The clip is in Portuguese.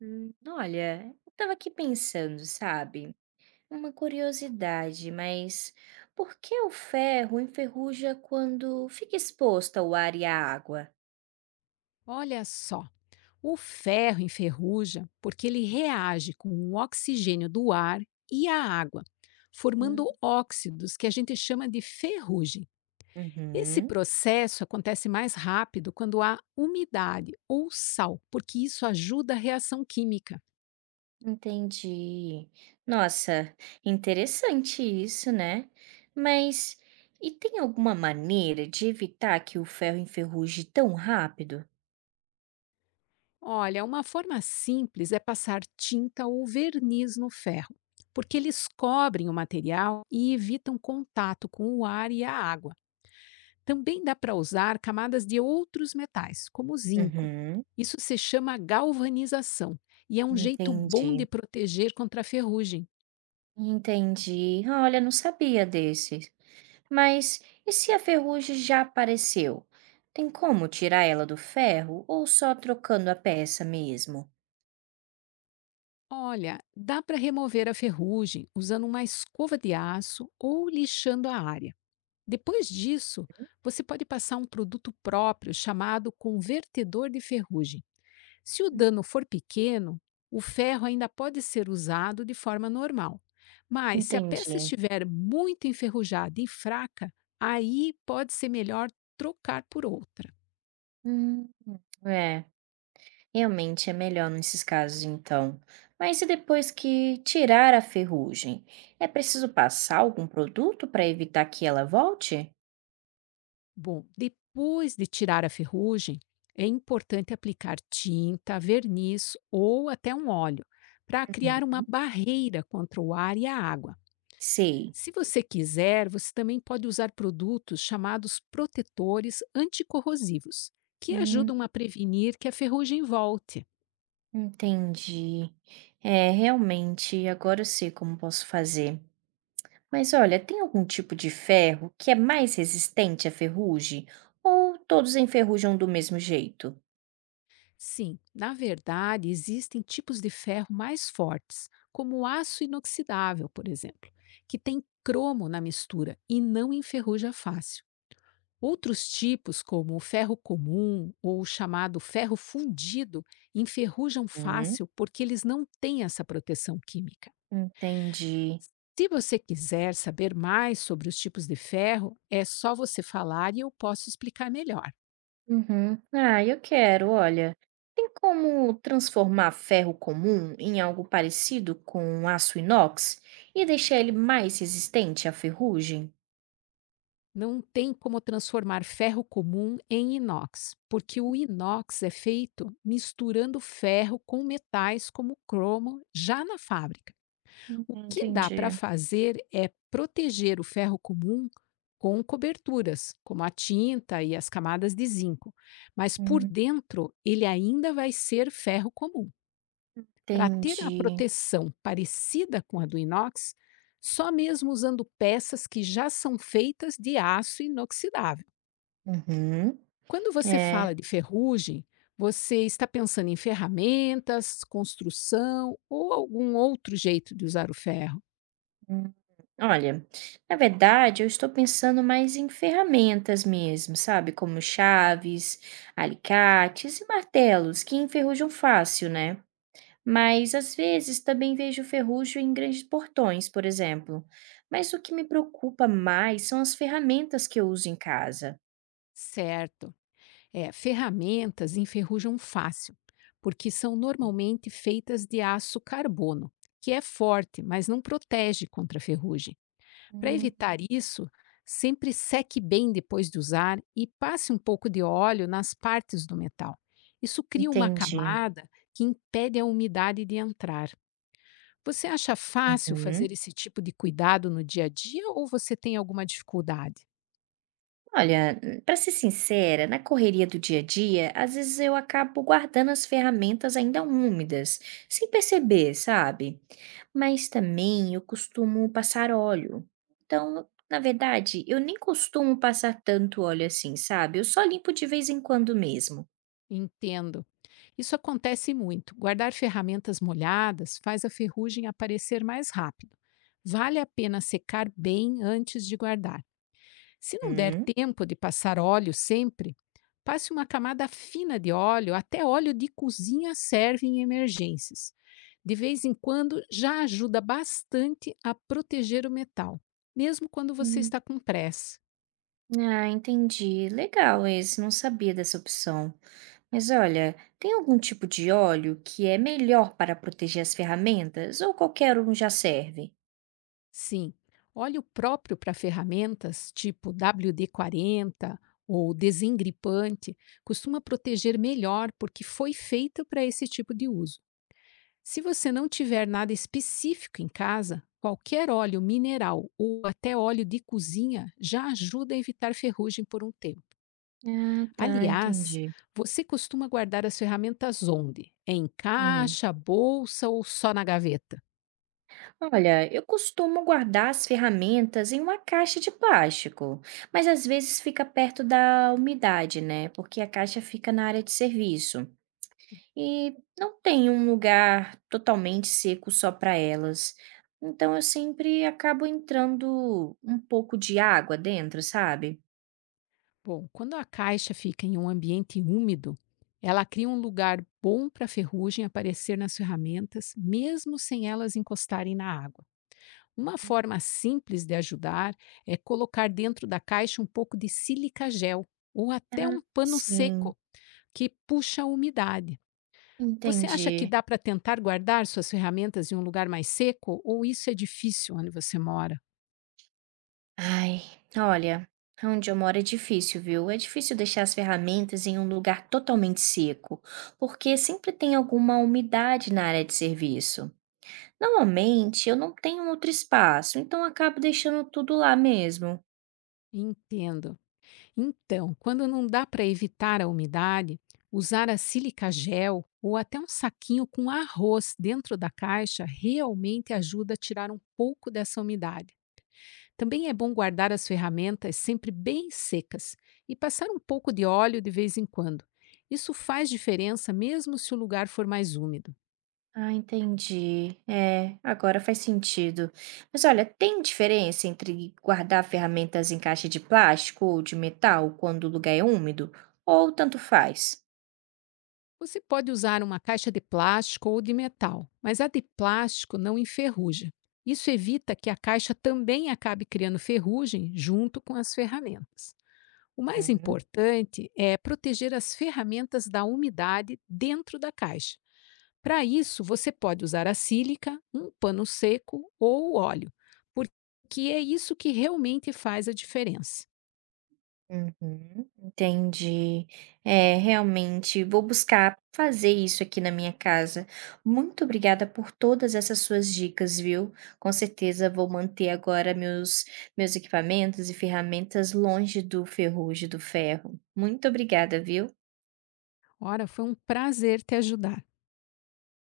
Olha, eu tava aqui pensando, sabe? Uma curiosidade, mas por que o ferro enferruja quando fica exposto ao ar e à água? Olha só, o ferro enferruja porque ele reage com o oxigênio do ar e a água, formando Hum, óxidos que a gente chama de ferrugem. Esse Uhum, processo acontece mais rápido quando há umidade ou sal, porque isso ajuda a reação química. entendi. Nossa, interessante isso, né? Mas e tem alguma maneira de evitar que o ferro enferruje tão rápido? Olha, uma forma simples é passar tinta ou verniz no ferro, porque eles cobrem o material e evitam contato com o ar e a água. Também dá para usar camadas de outros metais, como o zinco. Uhum, Isso se chama galvanização e é um jeito bom entendi. de proteger contra a ferrugem. Entendi. Olha, não sabia desse. Mas e se a ferrugem já apareceu? Tem como tirar ela do ferro ou só trocando a peça mesmo? Olha, dá para remover a ferrugem usando uma escova de aço ou lixando a área. Depois disso, você pode passar um produto próprio chamado convertedor de ferrugem. Se o Hum, dano for pequeno, o ferro ainda pode ser usado de forma normal. Mas se a peça Entendi. estiver muito enferrujada e fraca, aí pode ser melhor trocar por outra. Hum, é, realmente é melhor nesses casos então. Mas e depois que tirar a ferrugem? É preciso passar algum produto para evitar que ela volte? Bom, depois de tirar a ferrugem, é importante aplicar tinta, verniz ou até um óleo para Uhum. criar uma barreira contra o ar e a água. Sei. Se você quiser, você também pode usar produtos chamados protetores anticorrosivos, que Hum, ajudam a prevenir que a ferrugem volte. entendi. É, realmente, agora eu sei como posso fazer. Mas olha, tem algum tipo de ferro que é mais resistente à ferrugem? Ou todos enferrujam do mesmo jeito? Sim, na verdade, existem tipos de ferro mais fortes, como o aço inoxidável, por exemplo, que tem cromo na mistura e não enferruja fácil. Outros tipos, como o ferro comum ou o chamado ferro fundido, enferrujam Hum, fácil porque eles não têm essa proteção química. entendi. Se você quiser saber mais sobre os tipos de ferro, é só você falar e eu posso explicar melhor. Uhum. Ah, eu quero, olha. Tem como transformar ferro comum em algo parecido com aço inox e deixar ele mais resistente à ferrugem? Não tem como transformar ferro comum em inox, porque o inox é feito misturando ferro com metais como cromo já na fábrica. O que dá para Entendi. fazer é proteger o ferro comum com coberturas, como a tinta e as camadas de zinco, mas por Hum, dentro ele ainda vai ser ferro comum. Para ter a Entendi. proteção parecida com a do inox, só mesmo usando peças que já são feitas de aço inoxidável. Uhum. Quando você É. fala de ferrugem, você está pensando em ferramentas, construção ou algum outro jeito de usar o ferro? hum. Olha, na verdade, eu estou pensando mais em ferramentas mesmo, sabe? Como chaves, alicates e martelos, que enferrujam fácil, né? Mas às vezes também vejo ferrugem em grandes portões, por exemplo. Mas o que me preocupa mais são as ferramentas que eu uso em casa. Certo. É, ferramentas enferrujam fácil, porque são normalmente feitas de aço carbono, que é forte, mas não protege contra a ferrugem. Para Hum, evitar isso, sempre seque bem depois de usar e passe um pouco de óleo nas partes do metal. Isso cria uma entendi. camada que impede a umidade de entrar. Você acha fácil Uhum. fazer esse tipo de cuidado no dia a dia ou você tem alguma dificuldade? Olha, para ser sincera, na correria do dia a dia, às vezes eu acabo guardando as ferramentas ainda úmidas, sem perceber, sabe? Mas também eu costumo passar óleo. Então, na verdade, eu nem costumo passar tanto óleo assim, sabe? Eu só limpo de vez em quando mesmo. Entendo. Isso acontece muito. Guardar ferramentas molhadas faz a ferrugem aparecer mais rápido. Vale a pena secar bem antes de guardar. Se não der Hum. tempo de passar óleo sempre, passe uma camada fina de óleo, até óleo de cozinha serve em emergências. De vez em quando já ajuda bastante a proteger o metal, mesmo quando você Hum. está com pressa. Ah, entendi. Legal esse, não sabia dessa opção. Mas olha, tem algum tipo de óleo que é melhor para proteger as ferramentas ou qualquer um já serve? Sim, óleo próprio para ferramentas, tipo WD-40 ou desengripante, costuma proteger melhor porque foi feito para esse tipo de uso. Se você não tiver nada específico em casa, qualquer óleo mineral ou até óleo de cozinha já ajuda a evitar ferrugem por um tempo. Ah, tá, Aliás, entendi. você costuma guardar as ferramentas onde? Em Hum. caixa, bolsa ou só na gaveta? Olha, eu costumo guardar as ferramentas em uma caixa de plástico, mas às vezes fica perto da umidade, né? Porque a caixa fica na área de serviço. E não tem um lugar totalmente seco só para elas. Então eu sempre acabo entrando um pouco de água dentro, sabe? Bom, quando a caixa fica em um ambiente úmido, ela cria um lugar bom para a ferrugem aparecer nas ferramentas, mesmo sem elas encostarem na água. Uma forma simples de ajudar é colocar dentro da caixa um pouco de sílica gel ou até Ah, um pano sim, seco que puxa a umidade. Você acha que entendi. dá para tentar guardar suas ferramentas em um lugar mais seco ou isso é difícil onde você mora? Ai, olha, onde eu moro é difícil, viu? É difícil deixar as ferramentas em um lugar totalmente seco, porque sempre tem alguma umidade na área de serviço. Normalmente eu não tenho outro espaço, então eu acabo deixando tudo lá mesmo. Entendo. Então, quando não dá para evitar a umidade, usar a sílica gel ou até um saquinho com arroz dentro da caixa realmente ajuda a tirar um pouco dessa umidade. Também é bom guardar as ferramentas sempre bem secas e passar um pouco de óleo de vez em quando. Isso faz diferença mesmo se o lugar for mais úmido. Ah, entendi. É, agora faz sentido. Mas olha, tem diferença entre guardar ferramentas em caixa de plástico ou de metal quando o lugar é úmido? Ou tanto faz? Você pode usar uma caixa de plástico ou de metal, mas a de plástico não enferruja. Isso evita que a caixa também acabe criando ferrugem junto com as ferramentas. O mais Hum, importante é proteger as ferramentas da umidade dentro da caixa. Para isso, você pode usar a sílica, um pano seco ou óleo, porque é isso que realmente faz a diferença. Uhum, entendi. É, realmente, vou buscar fazer isso aqui na minha casa. Muito obrigada por todas essas suas dicas, viu? Com certeza vou manter agora meus, meus equipamentos e ferramentas longe do ferrugem, do ferro. Muito obrigada, viu? Ora, foi um prazer te ajudar.